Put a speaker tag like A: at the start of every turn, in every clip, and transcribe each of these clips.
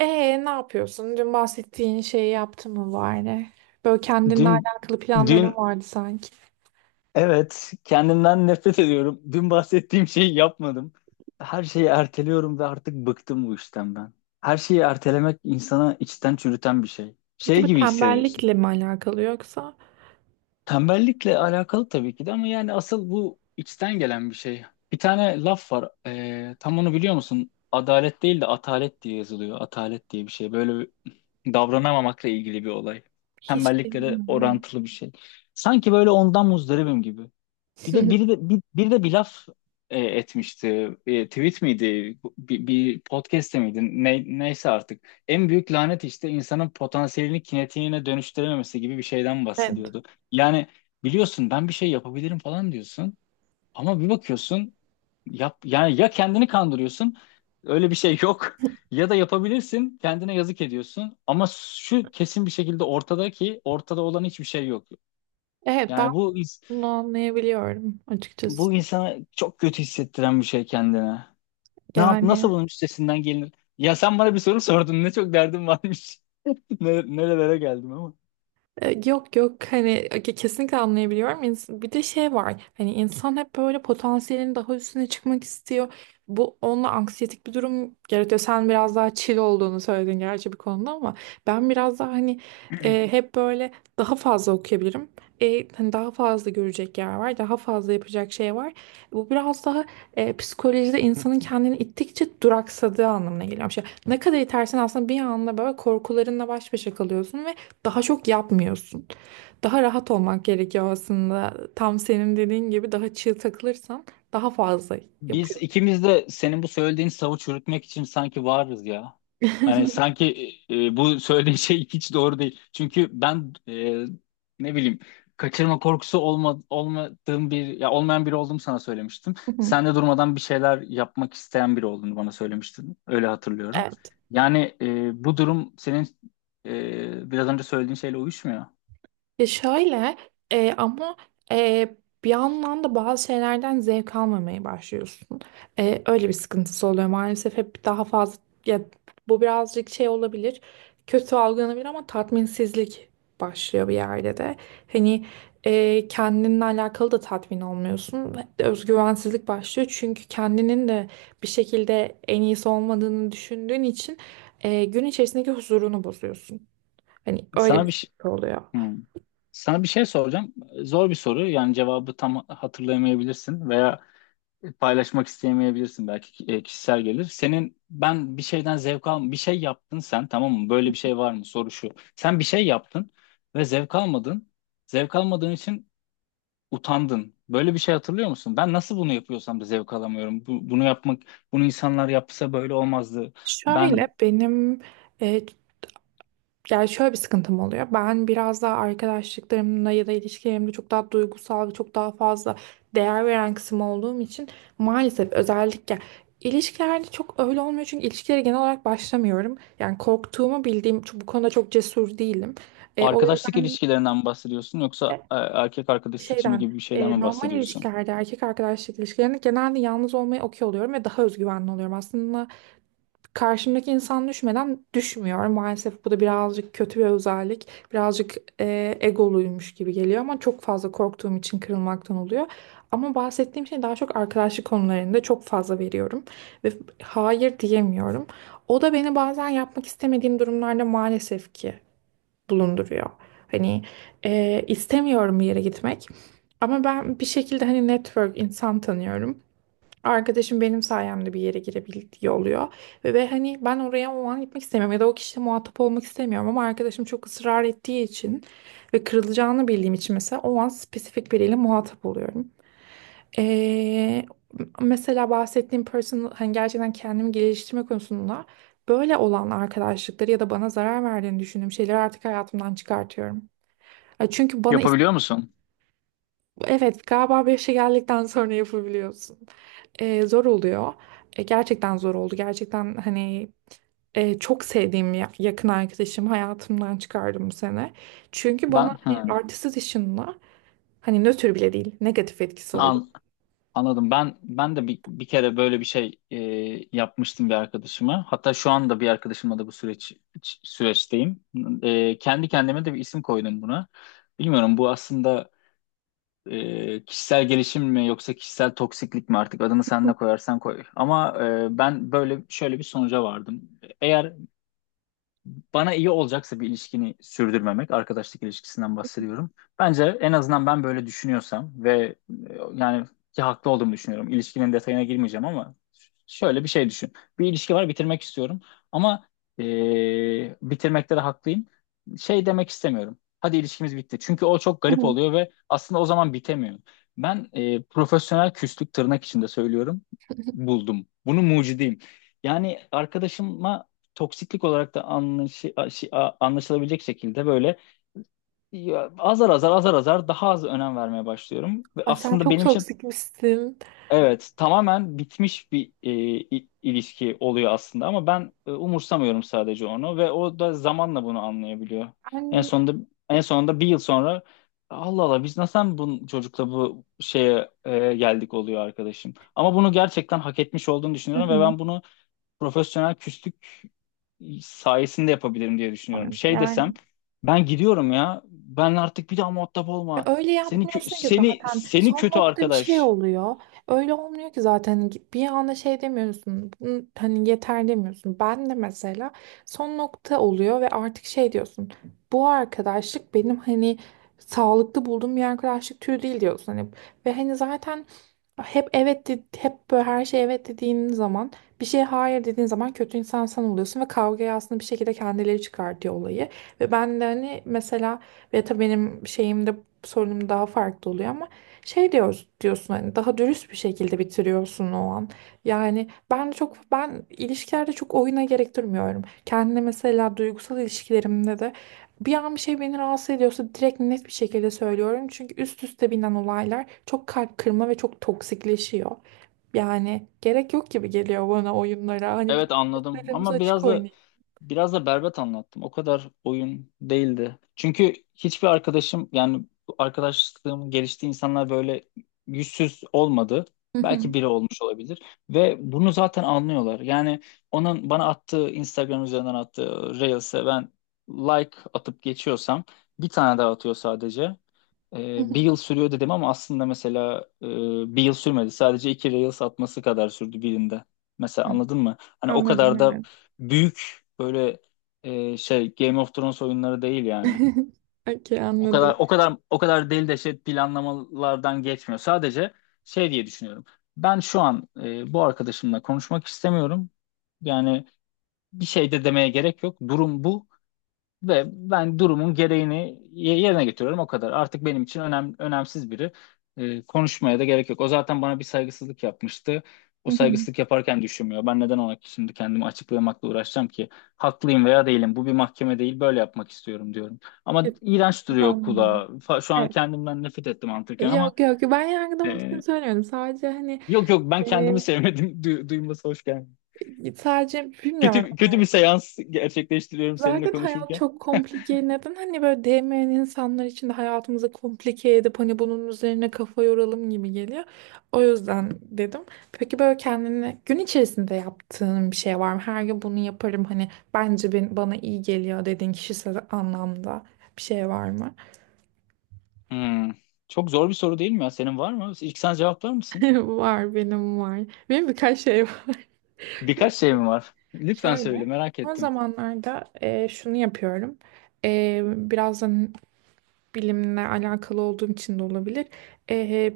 A: Ne yapıyorsun? Dün bahsettiğin şeyi yaptın mı bari? Böyle kendinle
B: Dün,
A: alakalı planların
B: dün
A: vardı sanki.
B: evet, kendimden nefret ediyorum. Dün bahsettiğim şeyi yapmadım. Her şeyi erteliyorum ve artık bıktım bu işten ben. Her şeyi ertelemek insana içten çürüten bir şey.
A: Peki
B: Şey
A: bu
B: gibi hissediyorsun.
A: tembellikle mi alakalı yoksa
B: Tembellikle alakalı tabii ki de ama yani asıl bu içten gelen bir şey. Bir tane laf var. Tam onu biliyor musun? Adalet değil de atalet diye yazılıyor. Atalet diye bir şey. Böyle bir davranamamakla ilgili bir olay.
A: hiç
B: Tembellikle de
A: bilmiyorum.
B: orantılı bir şey. Sanki böyle ondan muzdaribim gibi. Bir de biri de bir, biri de bir laf etmişti. Tweet miydi? Bir podcast'te miydi? Neyse artık. En büyük lanet işte insanın potansiyelini kinetiğine dönüştürememesi gibi bir şeyden
A: Evet.
B: bahsediyordu. Yani biliyorsun, ben bir şey yapabilirim falan diyorsun, ama bir bakıyorsun yap, yani ya kendini kandırıyorsun, öyle bir şey yok ya da yapabilirsin, kendine yazık ediyorsun, ama şu kesin bir şekilde ortada ki ortada olan hiçbir şey yok.
A: Evet ben
B: Yani bu
A: bunu anlayabiliyorum açıkçası.
B: bu insana çok kötü hissettiren bir şey, kendine. Ne yap, nasıl
A: Yani
B: bunun üstesinden gelinir? Ya sen bana bir soru sordun. Ne çok derdim varmış. Ne, Nerelere geldim ama.
A: Yok yok hani kesinlikle anlayabiliyorum. Bir de şey var hani insan hep böyle potansiyelin daha üstüne çıkmak istiyor. Bu onunla anksiyetik bir durum yaratıyor. Sen biraz daha chill olduğunu söyledin gerçi bir konuda ama ben biraz daha hani hep böyle daha fazla okuyabilirim. Hani daha fazla görecek yer var, daha fazla yapacak şey var. Bu biraz daha psikolojide insanın kendini ittikçe duraksadığı anlamına geliyor. Şey, ne kadar itersen aslında bir anda böyle korkularınla baş başa kalıyorsun ve daha çok yapmıyorsun. Daha rahat olmak gerekiyor aslında. Tam senin dediğin gibi daha çığ takılırsan daha fazla
B: Biz
A: yapıyor.
B: ikimiz de senin bu söylediğin savı çürütmek için sanki varız ya. Hani sanki bu söylediğin şey hiç doğru değil. Çünkü ben, ne bileyim, kaçırma korkusu olmadığım bir, ya olmayan biri olduğumu sana söylemiştim. Sen de durmadan bir şeyler yapmak isteyen biri olduğunu bana söylemiştin. Öyle hatırlıyorum.
A: Evet.
B: Yani bu durum senin biraz önce söylediğin şeyle uyuşmuyor.
A: Ya şöyle e, ama e, bir yandan da bazı şeylerden zevk almamaya başlıyorsun. Öyle bir sıkıntısı oluyor maalesef hep daha fazla ya, bu birazcık şey olabilir, kötü algılanabilir ama tatminsizlik başlıyor bir yerde de. Hani kendinle alakalı da tatmin olmuyorsun. Özgüvensizlik başlıyor çünkü kendinin de bir şekilde en iyisi olmadığını düşündüğün için gün içerisindeki huzurunu bozuyorsun. Hani öyle
B: Sana
A: bir
B: bir şey,
A: sıkıntı oluyor.
B: hmm. Sana bir şey soracağım. Zor bir soru. Yani cevabı tam hatırlayamayabilirsin veya paylaşmak istemeyebilirsin, belki kişisel gelir. Senin, ben bir şeyden zevk al, bir şey yaptın sen, tamam mı? Böyle bir şey var mı? Soru şu. Sen bir şey yaptın ve zevk almadın. Zevk almadığın için utandın. Böyle bir şey hatırlıyor musun? Ben nasıl bunu yapıyorsam da zevk alamıyorum. Bunu yapmak, bunu insanlar yapsa böyle olmazdı.
A: Şöyle
B: Ben,
A: benim e, yani şöyle bir sıkıntım oluyor. Ben biraz daha arkadaşlıklarımla ya da ilişkilerimde çok daha duygusal ve çok daha fazla değer veren kısım olduğum için maalesef özellikle ilişkilerde çok öyle olmuyor. Çünkü ilişkilere genel olarak başlamıyorum. Yani korktuğumu bildiğim bu konuda çok cesur değilim. O
B: arkadaşlık
A: yüzden
B: ilişkilerinden mi bahsediyorsun, yoksa erkek arkadaş seçimi
A: şeyden,
B: gibi bir şeyden mi
A: normal
B: bahsediyorsun?
A: ilişkilerde, erkek arkadaşlık ilişkilerinde genelde yalnız olmayı okey oluyorum ve daha özgüvenli oluyorum. Aslında karşımdaki insan düşmeden düşmüyor. Maalesef bu da birazcık kötü bir özellik. Birazcık egoluymuş gibi geliyor ama çok fazla korktuğum için kırılmaktan oluyor. Ama bahsettiğim şey daha çok arkadaşlık konularında çok fazla veriyorum ve hayır diyemiyorum. O da beni bazen yapmak istemediğim durumlarda maalesef ki bulunduruyor. Hani istemiyorum bir yere gitmek ama ben bir şekilde hani network insan tanıyorum. Arkadaşım benim sayemde bir yere girebiliyor oluyor. Ve hani ben oraya o an gitmek istemiyorum ya da o kişiyle muhatap olmak istemiyorum ama arkadaşım çok ısrar ettiği için ve kırılacağını bildiğim için mesela o an spesifik biriyle muhatap oluyorum. Ee, Mesela bahsettiğim person hani gerçekten kendimi geliştirme konusunda böyle olan arkadaşlıkları ya da bana zarar verdiğini düşündüğüm şeyleri artık hayatımdan çıkartıyorum. Ya çünkü bana
B: Yapabiliyor musun?
A: evet galiba bir yaşa geldikten sonra yapabiliyorsun, zor oluyor. Gerçekten zor oldu. Gerçekten hani çok sevdiğim yakın arkadaşım hayatımdan çıkardım bu sene. Çünkü bana
B: Ben
A: hani
B: hı,
A: artist's dışında hani nötr bile değil, negatif etkisi oldu.
B: Anladım. Ben, ben de bir kere böyle bir şey yapmıştım bir arkadaşıma. Hatta şu anda bir arkadaşımla da bu süreçteyim. Kendi kendime de bir isim koydum buna. Bilmiyorum, bu aslında kişisel gelişim mi yoksa kişisel toksiklik mi, artık adını sen ne koyarsan koy. Ama ben böyle şöyle bir sonuca vardım. Eğer bana iyi olacaksa bir ilişkini sürdürmemek, arkadaşlık ilişkisinden bahsediyorum. Bence en azından ben böyle düşünüyorsam ve yani ki haklı olduğumu düşünüyorum. İlişkinin detayına girmeyeceğim ama şöyle bir şey düşün. Bir ilişki var, bitirmek istiyorum ama e, bitirmekte de haklıyım. Şey demek istemiyorum: hadi ilişkimiz bitti. Çünkü o çok
A: Hı
B: garip
A: hı.
B: oluyor ve aslında o zaman bitemiyor. Ben profesyonel küslük, tırnak içinde söylüyorum. Buldum. Bunu mucidiyim. Yani arkadaşıma toksiklik olarak da anlaşılabilecek şekilde böyle, ya, azar azar azar azar daha az önem vermeye başlıyorum. Ve
A: Ay sen
B: aslında
A: çok
B: benim için
A: toksikmişsin.
B: evet, tamamen bitmiş bir ilişki oluyor aslında, ama ben umursamıyorum sadece onu, ve o da zamanla bunu anlayabiliyor. En
A: Ben.
B: sonunda en sonunda bir yıl sonra, Allah Allah, biz nasıl bu çocukla bu şeye geldik, oluyor arkadaşım. Ama bunu gerçekten hak etmiş olduğunu
A: Hı
B: düşünüyorum ve
A: hı.
B: ben bunu profesyonel küslük sayesinde yapabilirim diye düşünüyorum.
A: Sanırım.
B: Şey desem,
A: Yani
B: ben gidiyorum ya. Ben artık bir daha muhatap
A: ya,
B: olma.
A: öyle
B: Seni kö-
A: yapmıyorsun ki
B: seni
A: zaten,
B: seni
A: son
B: kötü
A: nokta bir şey
B: arkadaş.
A: oluyor. Öyle olmuyor ki zaten, bir anda şey demiyorsun. "Bunu-" Hani yeter demiyorsun. Ben de mesela son nokta oluyor ve artık şey diyorsun. Bu arkadaşlık benim hani sağlıklı bulduğum bir arkadaşlık türü değil diyorsun. Hani, ve hani zaten hep hep böyle her şey evet dediğin zaman, bir şey hayır dediğin zaman kötü insan sen oluyorsun ve kavgayı aslında bir şekilde kendileri çıkartıyor olayı. Ve ben de hani mesela ve tabii benim şeyimde sorunum daha farklı oluyor ama şey diyoruz diyorsun hani, daha dürüst bir şekilde bitiriyorsun o an. Yani ben ilişkilerde çok oyuna gerek durmuyorum. Kendine mesela duygusal ilişkilerimde de bir an bir şey beni rahatsız ediyorsa direkt net bir şekilde söylüyorum. Çünkü üst üste binen olaylar çok kalp kırma ve çok toksikleşiyor. Yani gerek yok gibi geliyor bana oyunlara. Hani bir,
B: Evet, anladım
A: kartlarımızı
B: ama
A: açık
B: biraz da
A: oynayalım.
B: Biraz da berbat anlattım. O kadar oyun değildi. Çünkü hiçbir arkadaşım, yani arkadaşlığım geliştiği insanlar böyle yüzsüz olmadı.
A: Hı hı.
B: Belki biri olmuş olabilir. Ve bunu zaten anlıyorlar. Yani onun bana attığı, Instagram üzerinden attığı Reels'e ben like atıp geçiyorsam, bir tane daha atıyor sadece.
A: Hı hı.
B: Bir yıl sürüyor dedim ama aslında, mesela, bir yıl sürmedi. Sadece iki Reels atması kadar sürdü birinde. Mesela,
A: Hı.
B: anladın mı? Hani o
A: Anladım,
B: kadar da
A: evet.
B: büyük böyle Game of Thrones oyunları değil yani.
A: Okey,
B: O kadar,
A: anladım.
B: o kadar, o kadar deli deşet planlamalardan geçmiyor. Sadece şey diye düşünüyorum: ben şu an bu arkadaşımla konuşmak istemiyorum. Yani bir şey de demeye gerek yok. Durum bu. Ve ben durumun gereğini yerine getiriyorum, o kadar. Artık benim için önemsiz biri. Konuşmaya da gerek yok. O zaten bana bir saygısızlık yapmıştı. O
A: Hı hı.
B: saygısızlık yaparken düşünmüyor. Ben neden ona şimdi kendimi açıklamakla uğraşacağım ki? Haklıyım veya değilim, bu bir mahkeme değil. Böyle yapmak istiyorum diyorum. Ama
A: Yok,
B: iğrenç
A: hiç
B: duruyor kulağa.
A: anlıyorum.
B: Şu an
A: Evet.
B: kendimden nefret ettim anlatırken ama
A: Yok yok, ben yargılamak
B: e,
A: için söylemiyorum. Sadece hani
B: yok yok, ben kendimi
A: e,
B: sevmedim. Duyması hoş geldi.
A: sadece bilmiyorum.
B: Kötü, kötü bir seans gerçekleştiriyorum seninle
A: Zaten hayat
B: konuşurken.
A: çok komplike. Neden hani böyle değmeyen insanlar için de hayatımızı komplike edip hani bunun üzerine kafa yoralım gibi geliyor. O yüzden dedim. Peki böyle kendine gün içerisinde yaptığın bir şey var mı? Her gün bunu yaparım hani, bence ben, bana iyi geliyor dediğin kişisel anlamda bir şey var mı?
B: Hmm. Çok zor bir soru değil mi ya? Senin var mı? İlk sen cevaplar mısın?
A: Var, benim var. Benim birkaç şey var.
B: Birkaç şey mi var? Lütfen söyle,
A: Şöyle,
B: merak
A: son
B: ettim.
A: zamanlarda şunu yapıyorum. Biraz bilimle alakalı olduğum için de olabilir. E,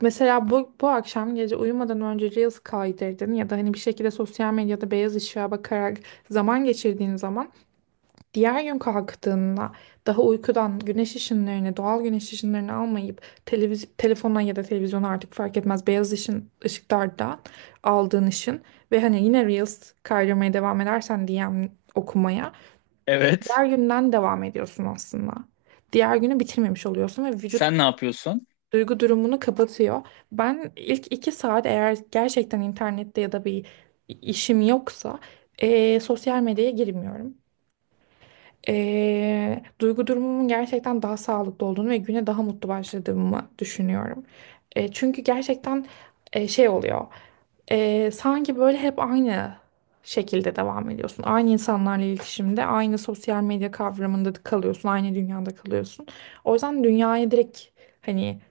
A: Mesela bu akşam gece uyumadan önce Reels kaydırdın ya da hani bir şekilde sosyal medyada beyaz ışığa bakarak zaman geçirdiğin zaman, diğer gün kalktığında daha uykudan güneş ışınlarını, doğal güneş ışınlarını almayıp telefona ya da televizyona, artık fark etmez, beyaz ışın, ışıklardan aldığın ışın ve hani yine Reels kaydırmaya devam edersen, DM okumaya,
B: Evet.
A: diğer günden devam ediyorsun aslında. Diğer günü bitirmemiş oluyorsun ve vücut
B: Sen ne yapıyorsun?
A: duygu durumunu kapatıyor. Ben ilk 2 saat eğer gerçekten internette ya da bir işim yoksa sosyal medyaya girmiyorum. Duygu durumumun gerçekten daha sağlıklı olduğunu ve güne daha mutlu başladığımı düşünüyorum. Çünkü gerçekten şey oluyor. Sanki böyle hep aynı şekilde devam ediyorsun. Aynı insanlarla iletişimde, aynı sosyal medya kavramında kalıyorsun, aynı dünyada kalıyorsun. O yüzden dünyaya direkt hani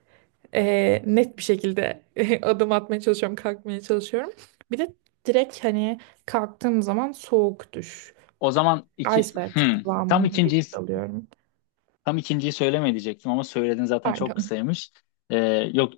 A: net bir şekilde adım atmaya çalışıyorum, kalkmaya çalışıyorum. Bir de direkt hani kalktığım zaman soğuk duş.
B: O zaman iki...
A: Iceberg
B: Hmm. Tam
A: kıvamında bir
B: ikinciyi
A: duş alıyorum.
B: Tam ikinciyi söyleme diyecektim ama söyledin zaten, çok
A: Pardon.
B: kısaymış. Ee, Yok,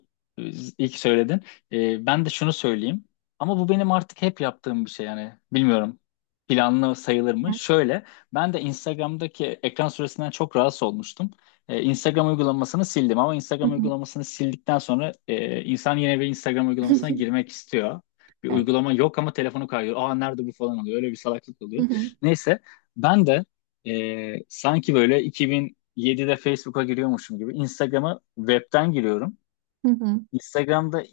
B: ilk söyledin. Ben de şunu söyleyeyim. Ama bu benim artık hep yaptığım bir şey yani. Bilmiyorum, planlı sayılır mı? Şöyle, ben de Instagram'daki ekran süresinden çok rahatsız olmuştum. Instagram uygulamasını sildim, ama
A: Hı
B: Instagram
A: hı hı.
B: uygulamasını sildikten sonra insan yine bir Instagram uygulamasına girmek istiyor. Bir
A: Evet.
B: uygulama yok ama telefonu kayıyor. Aa, nerede bu, falan oluyor. Öyle bir salaklık
A: Hı
B: oluyor.
A: hı
B: Neyse, ben de sanki böyle 2000 7'de Facebook'a giriyormuşum gibi Instagram'a webten giriyorum.
A: hı hı.
B: Instagram'da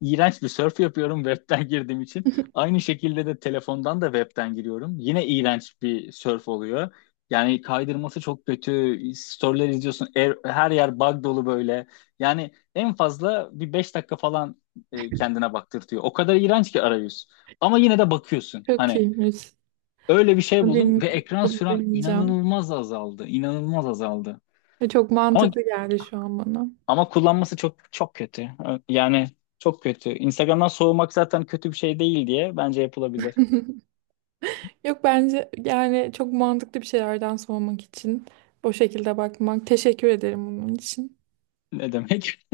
B: iğrenç bir surf yapıyorum webten girdiğim için. Aynı şekilde de telefondan da webten giriyorum. Yine iğrenç bir surf oluyor. Yani kaydırması çok kötü. Story'ler izliyorsun. Her yer bug dolu böyle. Yani en fazla bir 5 dakika falan kendine baktırtıyor. O kadar iğrenç ki arayüz. Ama yine de bakıyorsun.
A: Çok
B: Hani
A: iyiymiş.
B: öyle bir şey
A: Bunu,
B: buldum
A: den
B: ve ekran
A: bunu
B: sürem
A: deneyeceğim.
B: inanılmaz azaldı. İnanılmaz azaldı.
A: Ve çok
B: Ama,
A: mantıklı geldi şu an bana.
B: Kullanması çok çok kötü. Yani çok kötü. Instagram'dan soğumak zaten kötü bir şey değil diye bence yapılabilir.
A: Yok bence yani çok mantıklı bir şeylerden sormak için. O şekilde bakmak. Teşekkür ederim bunun için.
B: Ne demek?